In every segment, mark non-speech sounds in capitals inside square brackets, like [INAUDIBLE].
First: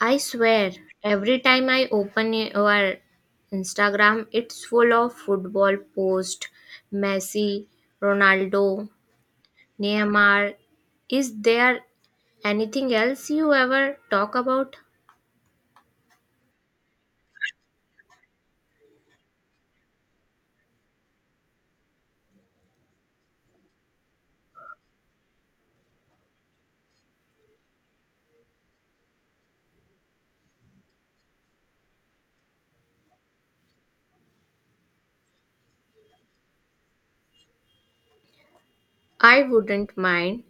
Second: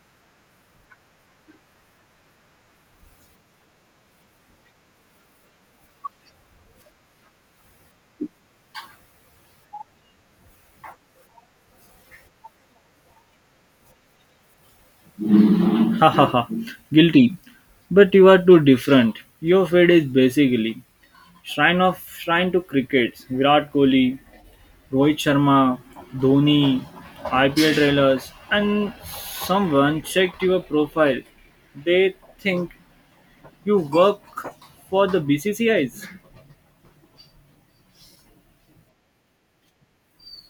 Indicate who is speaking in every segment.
Speaker 1: I swear, every time I open your Instagram, it's full of football posts. Messi, Ronaldo, Neymar. Is there anything else you ever talk about?
Speaker 2: Ha ha ha. Guilty. But you are too different. Your feed is basically shrine to crickets. Virat Kohli, Rohit Sharma, Dhoni, IPL trailers, and someone checked your profile. They think you work for the BCCIs.
Speaker 1: I wouldn't mind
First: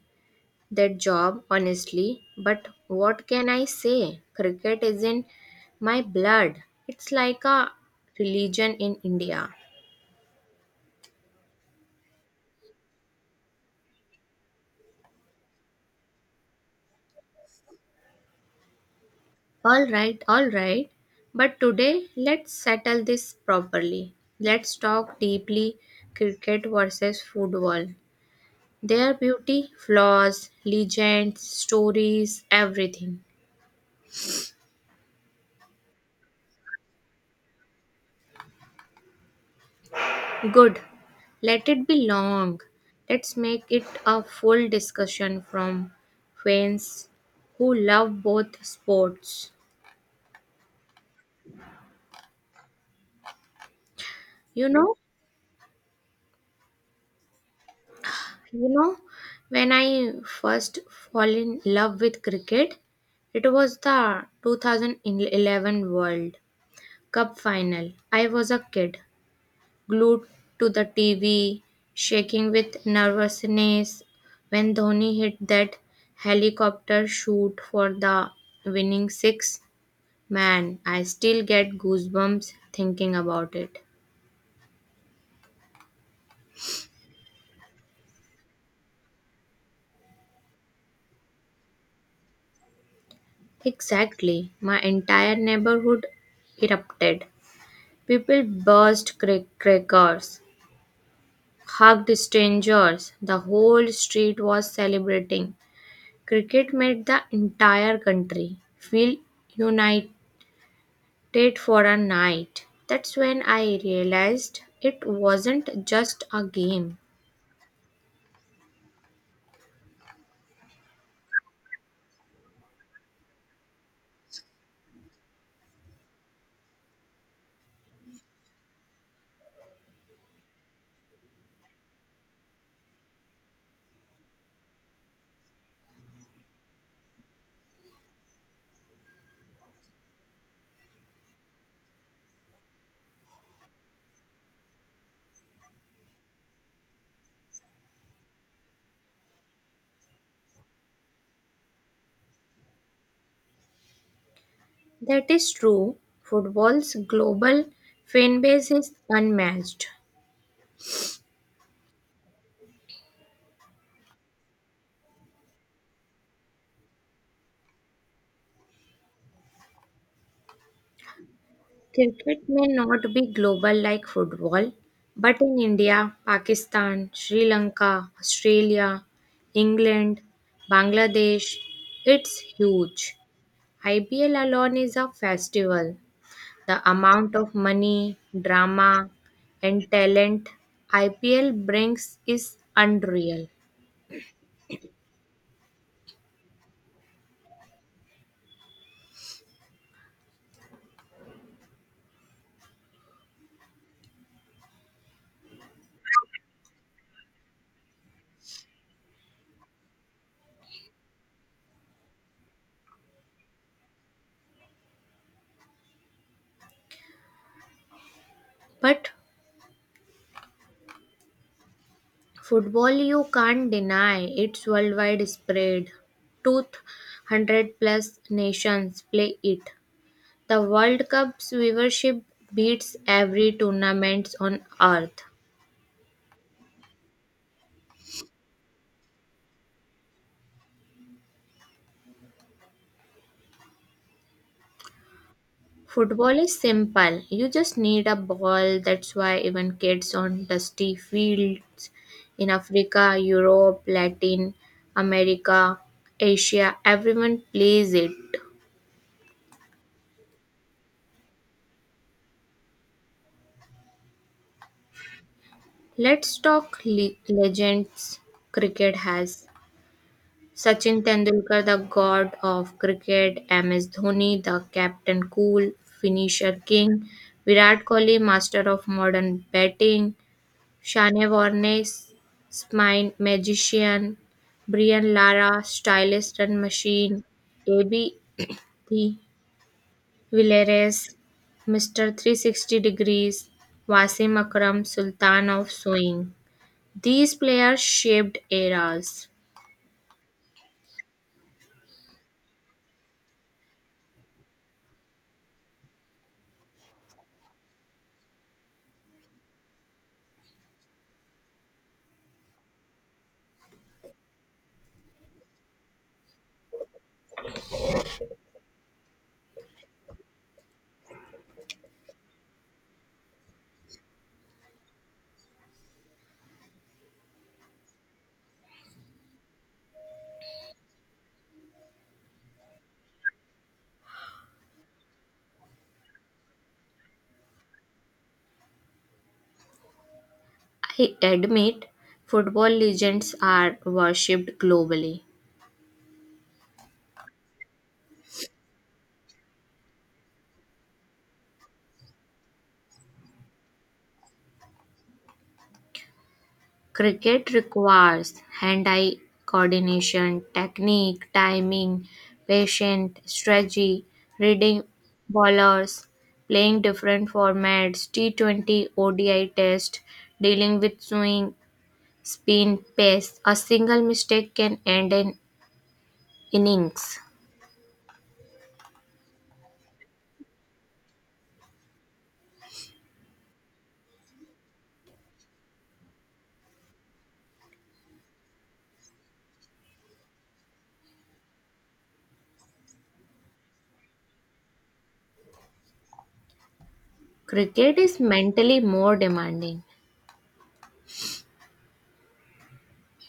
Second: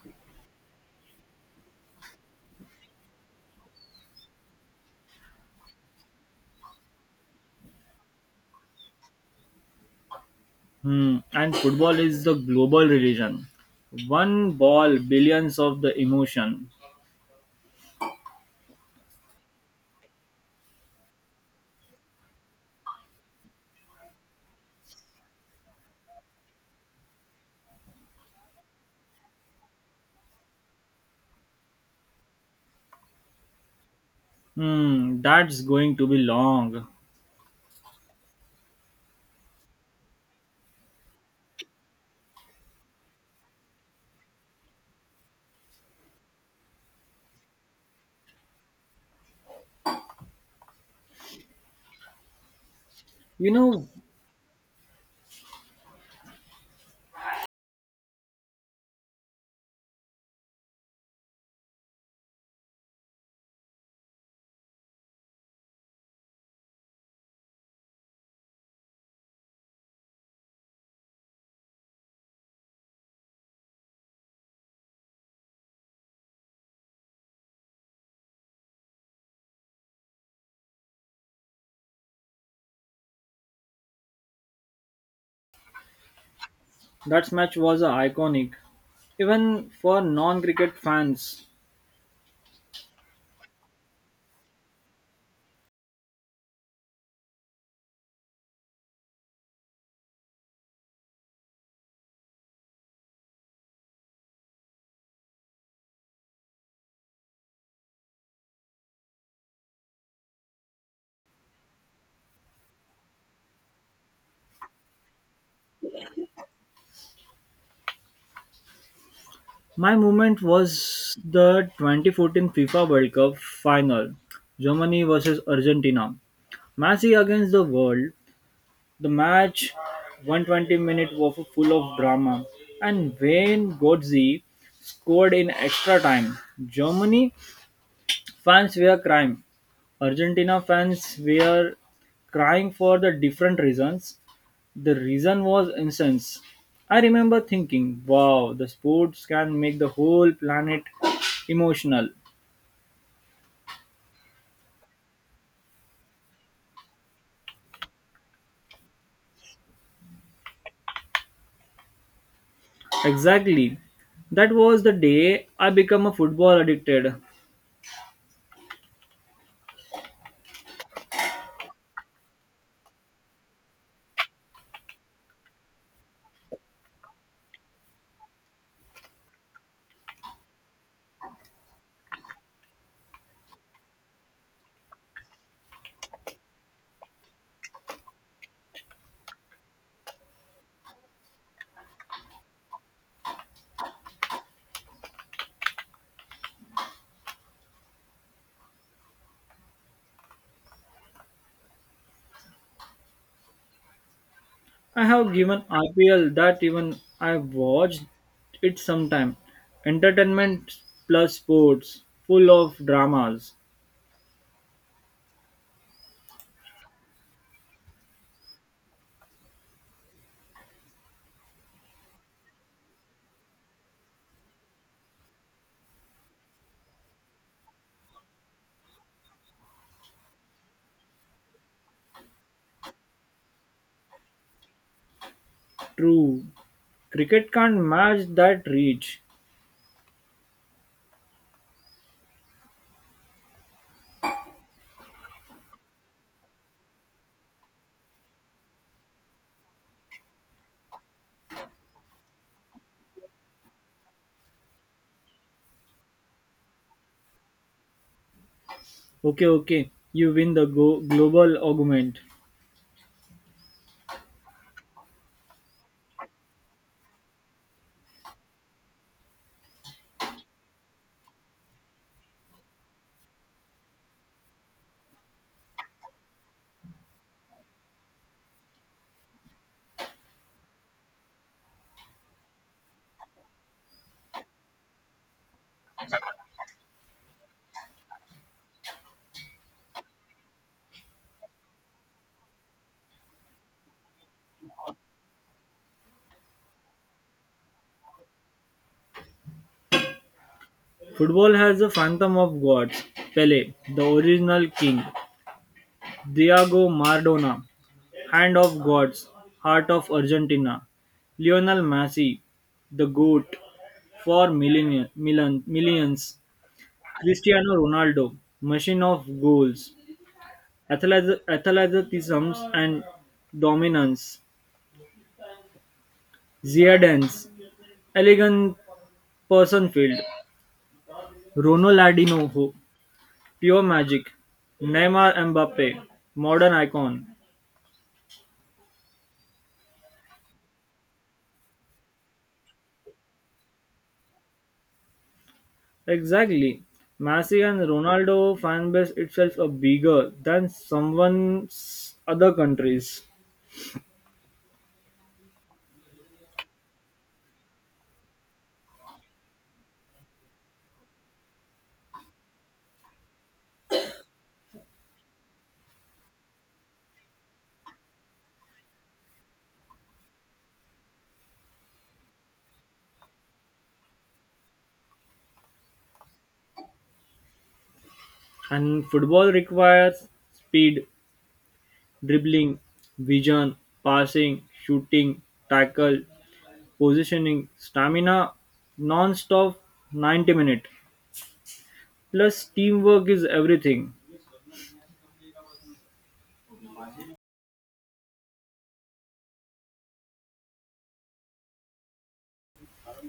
Speaker 1: that job, honestly, but what can I say? Cricket is in my blood. It's like a religion in India.
Speaker 2: Hmm. And football is the global religion. One ball, billions of the emotion.
Speaker 1: All right, all right. But today, let's settle this properly. Let's talk deeply cricket versus football. Their beauty, flaws, legends, stories, everything.
Speaker 2: Hmm. That's going to be long.
Speaker 1: Good. Let it be long. Let's make it a full discussion from fans who love both sports.
Speaker 2: You know
Speaker 1: You know, You know, when I first fall in love with cricket, it was the 2011 World Cup final. I was a kid, glued to the TV, shaking with nervousness when Dhoni hit that helicopter shoot for the winning six. Man, I still get goosebumps thinking about it.
Speaker 2: That match was iconic, even for non cricket fans.
Speaker 1: Exactly, my entire neighborhood erupted. People burst crackers, hugged strangers. The whole street was celebrating. Cricket made the entire country feel united for a night. That's when I realized it wasn't just a game.
Speaker 2: My moment was the 2014 FIFA World Cup final, Germany versus Argentina. Messi against the world. The match, 120 minutes, was full of drama, and Wayne Godze scored in extra time. Germany fans were crying. Argentina fans were crying for the different reasons. The reason was incense. I remember thinking, wow, the sports can make the whole planet emotional.
Speaker 1: That is true. Football's global fan base is unmatched.
Speaker 2: Exactly. That was the day I became a football addicted.
Speaker 1: Cricket may not be global like football, but in India, Pakistan, Sri Lanka, Australia, England, Bangladesh, it's huge. IPL alone is a festival. The amount of money, drama, and talent IPL brings is unreal.
Speaker 2: I have given IPL that even I watched it sometime. Entertainment plus sports, full of dramas.
Speaker 1: But football, you can't deny its worldwide spread. 200 plus nations play it. The World Cup's viewership beats every tournament on earth.
Speaker 2: True. Cricket can't match that reach.
Speaker 1: Football is simple. You just need a ball. That's why even kids on dusty fields in Africa, Europe, Latin America, Asia, everyone plays it.
Speaker 2: Okay, okay. You win the global argument.
Speaker 1: Let's talk legends cricket has Sachin Tendulkar, the god of cricket, MS Dhoni, the captain cool, finisher king, Virat Kohli, master of modern batting, Shane Warne, spine magician, Brian Lara, stylish run machine, AB the Villarreal, Mr. 360 degrees, Wasim Akram, Sultan of Swing. These players shaped eras.
Speaker 2: Football has a phantom of gods: Pele, the original king; Diego Maradona, hand of gods, heart of Argentina; Lionel Messi, the goat for million, million, millions; Cristiano Ronaldo, machine of goals, athleticism and dominance; Zidane's elegant person field; Ronaldinho, pure magic; Neymar Mbappe, modern icon.
Speaker 1: I admit football legends are worshipped globally.
Speaker 2: Exactly. Messi and Ronaldo fanbase itself are bigger than someone's other countries.
Speaker 1: Cricket requires hand eye coordination, technique, timing, patience, strategy, reading bowlers, playing different formats, T20 ODI test, dealing with swing, spin, pace. A single mistake can end an innings.
Speaker 2: And football requires speed, dribbling, vision, passing, shooting, tackle, positioning, stamina, non-stop 90 minute. Plus teamwork is everything.
Speaker 1: Cricket is mentally more demanding.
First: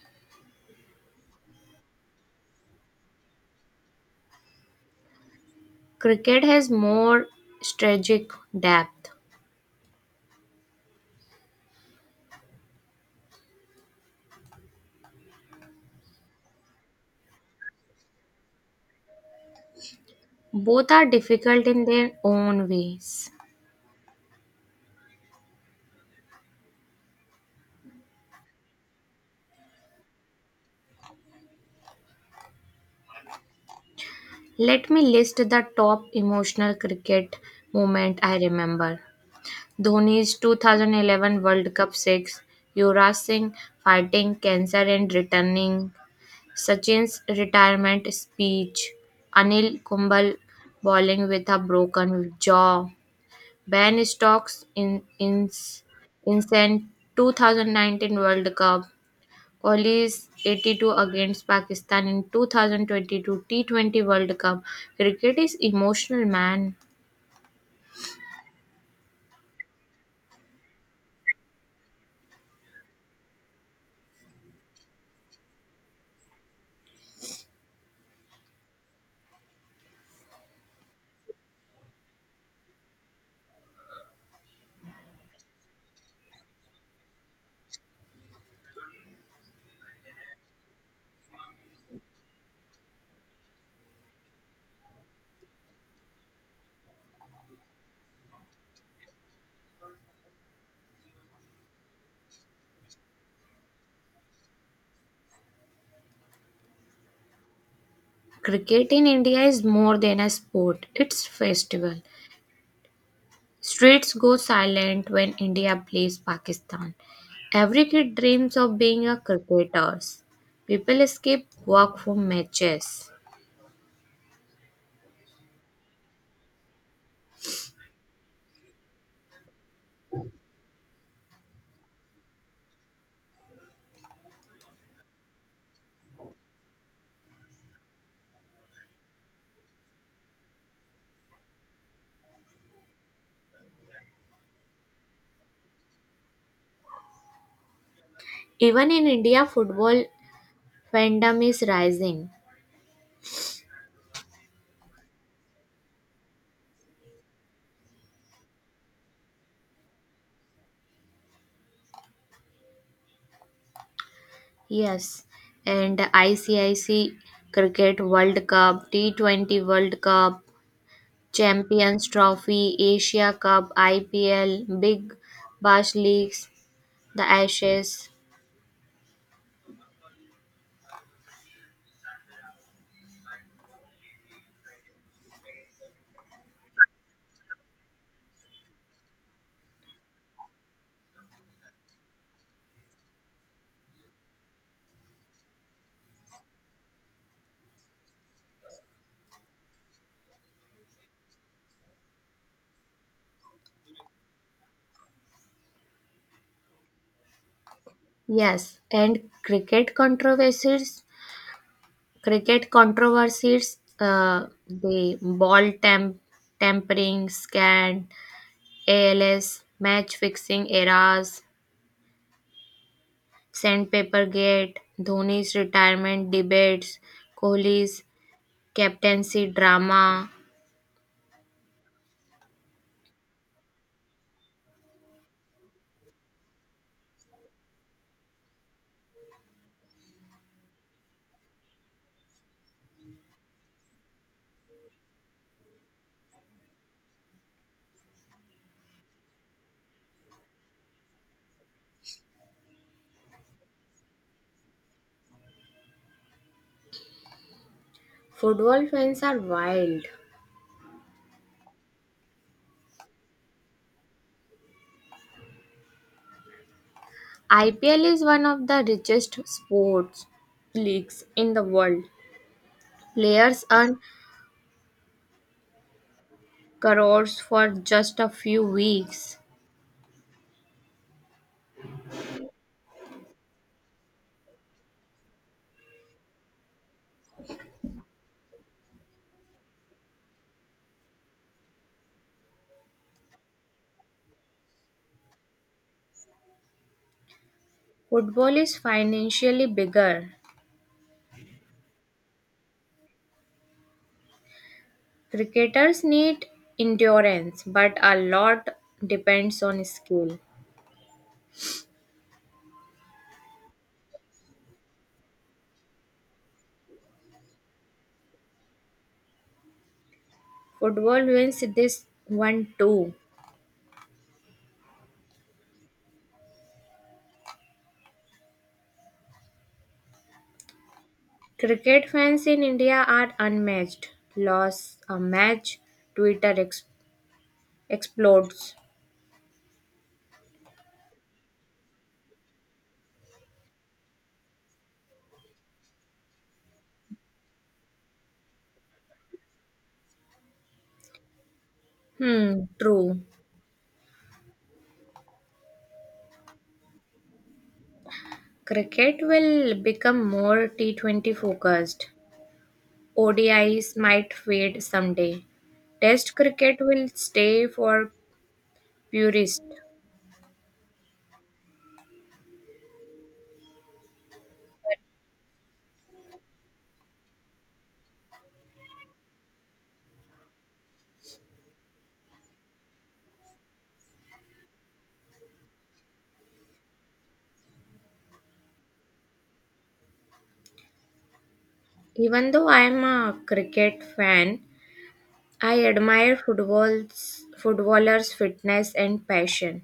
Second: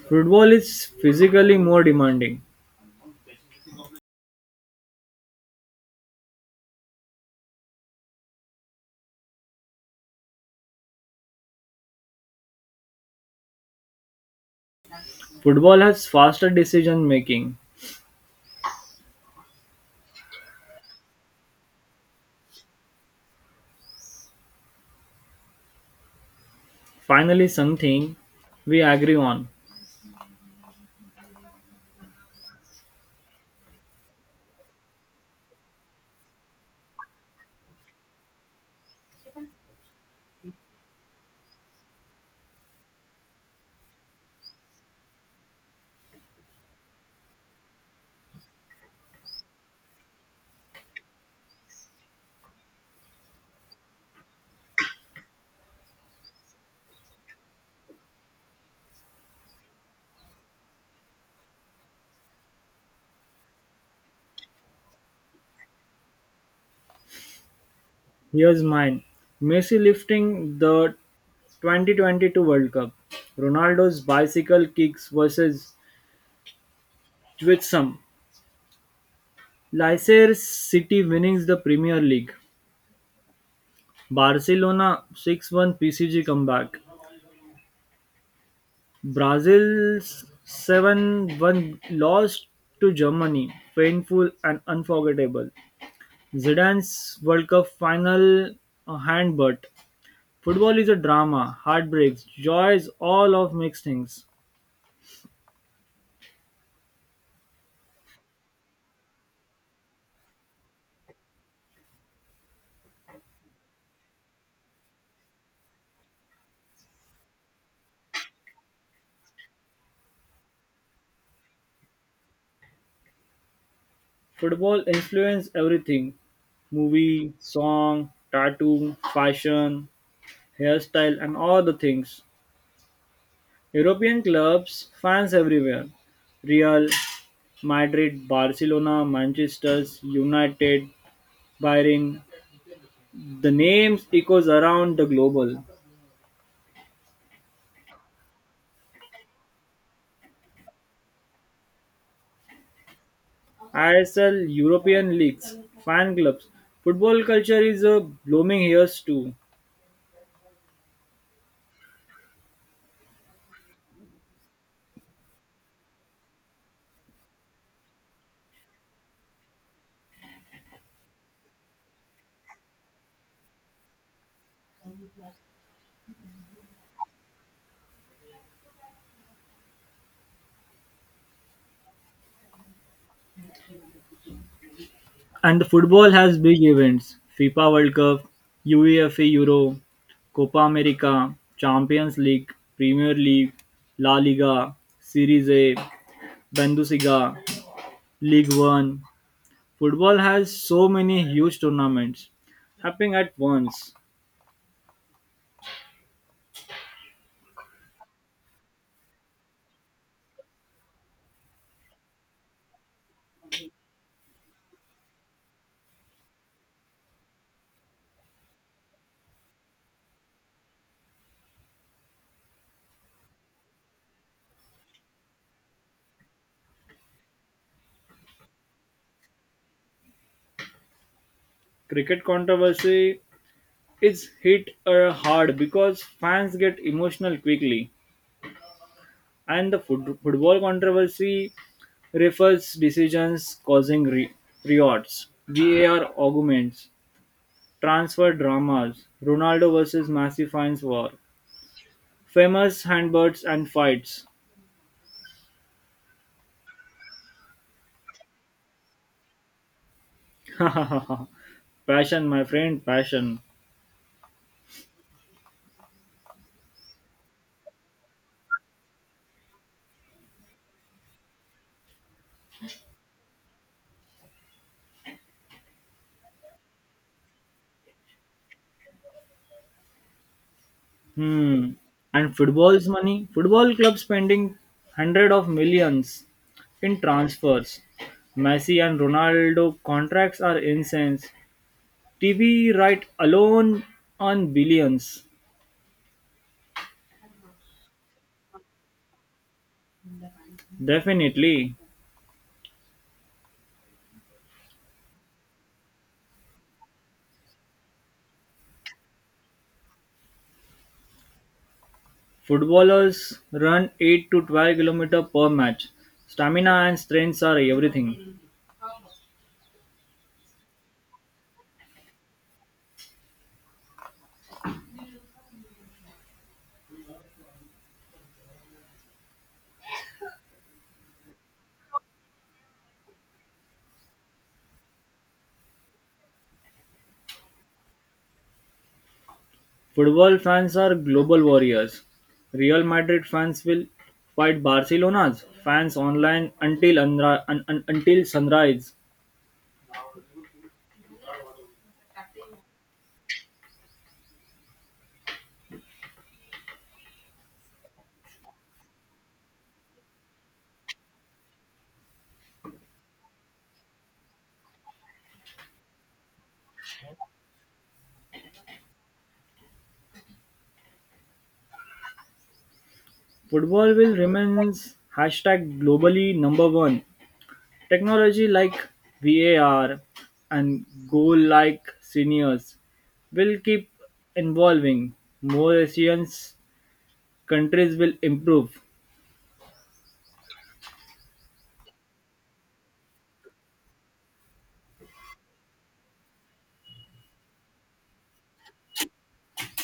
Speaker 2: Football is physically more demanding.
Speaker 1: Cricket has more strategic depth.
Speaker 2: Football has faster decision making.
Speaker 1: Both are difficult in their own ways.
Speaker 2: Finally something we agree on.
Speaker 1: Let me list the top emotional cricket moment I remember. Dhoni's 2011 World Cup 6, Yuvraj Singh fighting cancer and returning, Sachin's retirement speech, Anil Kumbal bowling with a broken jaw, Ben Stokes in 2019 World Cup, Kohli's 82 against Pakistan in 2022 T20 World Cup. Cricket is emotional, man.
Speaker 2: Here's mine. Messi lifting the 2022 World Cup. Ronaldo's bicycle kicks versus Twitsum. Leicester City winning the Premier League. Barcelona 6-1 PCG comeback. Brazil's 7-1 loss to Germany. Painful and unforgettable. Zidane's World Cup final handbutt. Football is a drama, heartbreaks, joys, all of mixed things.
Speaker 1: Cricket in India is more than a sport, it's festival. Streets go silent when India plays Pakistan. Every kid dreams of being a cricketer. People escape work for matches.
Speaker 2: Football influenced everything, movie, song, tattoo, fashion, hairstyle, and all the things. European clubs, fans everywhere: Real, Madrid, Barcelona, Manchester, United, Bayern. The names echoes around the global.
Speaker 1: Even in India, football fandom is rising.
Speaker 2: ISL, European leagues, fan clubs. Football culture is a blooming here too.
Speaker 1: Yes, and ICIC Cricket World Cup, T20 World Cup, Champions Trophy, Asia Cup, IPL, Big Bash Leagues, the Ashes.
Speaker 2: And the football has big events: FIFA World Cup, UEFA Euro, Copa America, Champions League, Premier League, La Liga, Series A, Bundesliga, League One. Football has so many huge tournaments happening at once.
Speaker 1: Yes, and cricket controversies, the ball tampering scan, ALS, match fixing errors, sandpaper gate, Dhoni's retirement debates, Kohli's captaincy, drama.
Speaker 2: Cricket controversy is hit hard because fans get emotional quickly, and the football controversy refers decisions causing riots, VAR arguments, transfer dramas, Ronaldo versus Messi fans war, famous handbirds and fights.
Speaker 1: Football fans are wild.
Speaker 2: [LAUGHS] passion, my friend, passion.
Speaker 1: IPL is one of the richest sports leagues in the world. Players earn crores for just a few weeks.
Speaker 2: Hmm. And football's money, football club spending hundred of millions in transfers. Messi and Ronaldo contracts are incense. TV right alone on billions.
Speaker 1: Football is financially bigger.
Speaker 2: Definitely.
Speaker 1: Cricketers need endurance, but a lot depends on skill.
Speaker 2: Footballers run 8 to 12 kilometers per match. Stamina and strength are everything.
Speaker 1: Football wins this one too. Cricket fans in India are unmatched. Loss a match, Twitter explodes.
Speaker 2: Football fans are global warriors. Real Madrid fans will fight Barcelona's fans online until until sunrise.
Speaker 1: Hmm, true. Cricket will become more T20 focused. ODIs might fade someday. Test cricket will stay for purists.
Speaker 2: Football will remains hashtag globally number one. Technology like VAR and goal like seniors will keep evolving. More Asian countries will improve.
Speaker 1: Even though I am a cricket fan, I admire football's footballers' fitness and passion.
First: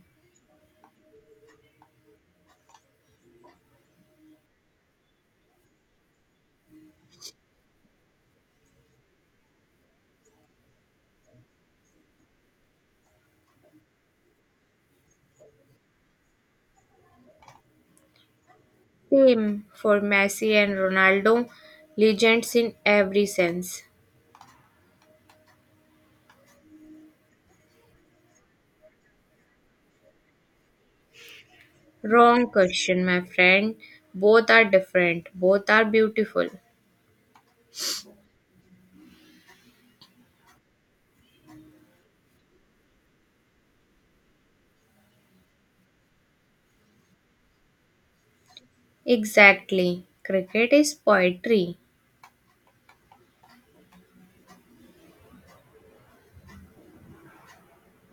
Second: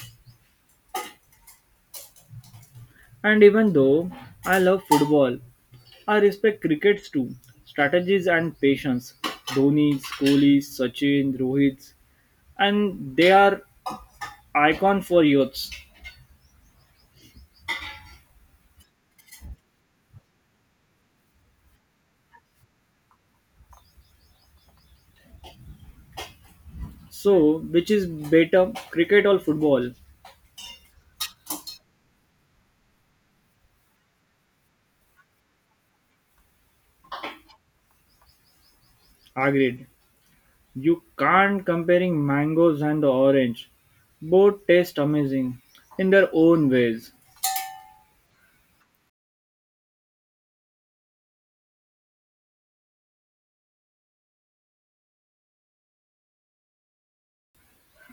Speaker 2: And even though I love football, I respect crickets too. Strategies and patience. Dhoni's, Kohli's, Sachin, Rohit's, and they are icon for youths.
Speaker 1: Same for Messi and Ronaldo, legends in every sense.
Speaker 2: So, which is better, cricket or football?
Speaker 1: Wrong question, my friend. Both are different. Both are beautiful.
Speaker 2: Agreed. You can't comparing mangoes and the orange. Both taste amazing in their own ways.
Speaker 1: Exactly. Cricket is poetry.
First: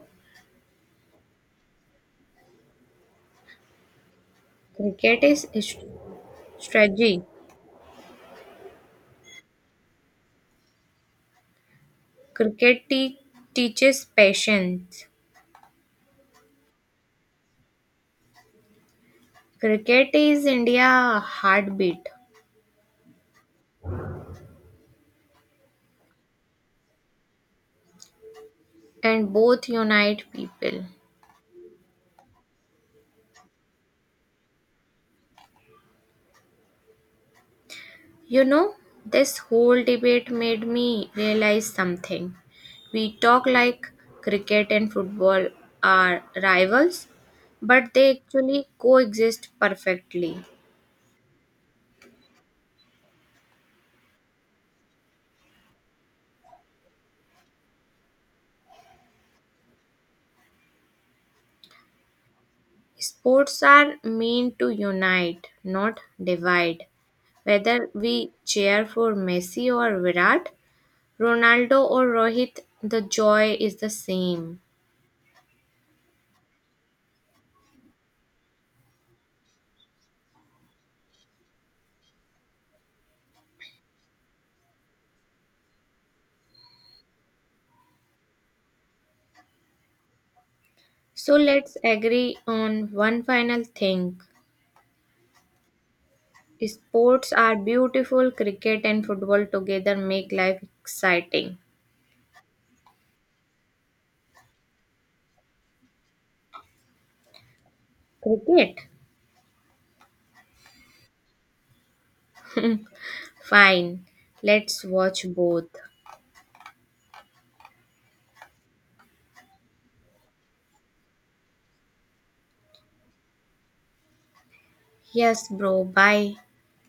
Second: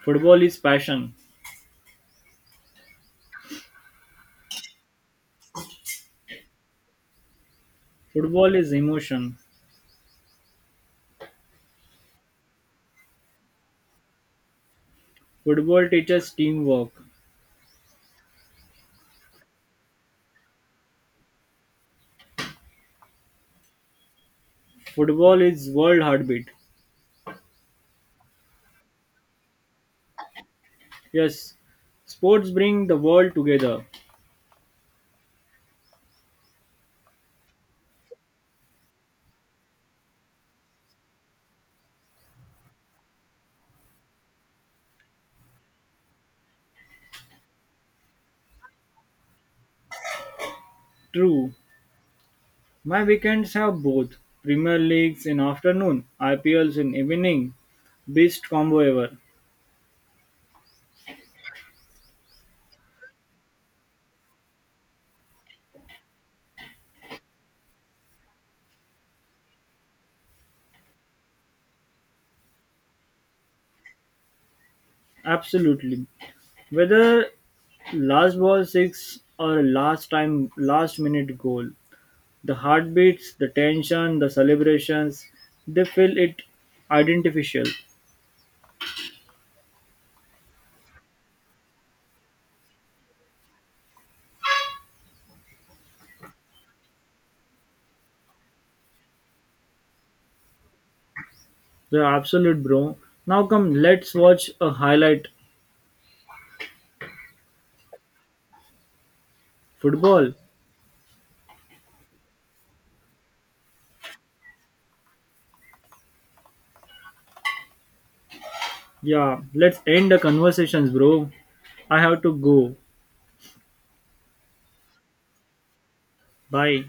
Speaker 2: Football is passion.
Speaker 1: Cricket is strategy.
Speaker 2: Football is emotion.
Speaker 1: Cricket teaches patience.
Speaker 2: Football teaches teamwork.
Speaker 1: Cricket is India heartbeat
Speaker 2: Football is world heartbeat.
Speaker 1: and both unite people.
Speaker 2: Yes, sports bring the world together.
Speaker 1: You know, this whole debate made me realize something. We talk like cricket and football are rivals, but they actually coexist perfectly.
Speaker 2: True, my weekends have both Premier Leagues in afternoon, IPLs in evening. Best combo ever.
Speaker 1: Sports are meant to unite, not divide. Whether we cheer for Messi or Virat, Ronaldo or Rohit, the joy is the same.
Speaker 2: Absolutely. Whether last ball six or last minute goal, the heartbeats, the tension, the celebrations, they feel it identificial.
Speaker 1: So let's agree on one final thing. Sports are beautiful, cricket and football together make life exciting.
Speaker 2: The absolute, bro. Now come, let's watch a highlight
Speaker 1: Cricket?
Speaker 2: football.
Speaker 1: [LAUGHS] Fine, let's watch both.
Speaker 2: Yeah, let's end the conversations, bro. I have to go.
Speaker 1: Yes, bro, bye.
Speaker 2: Bye.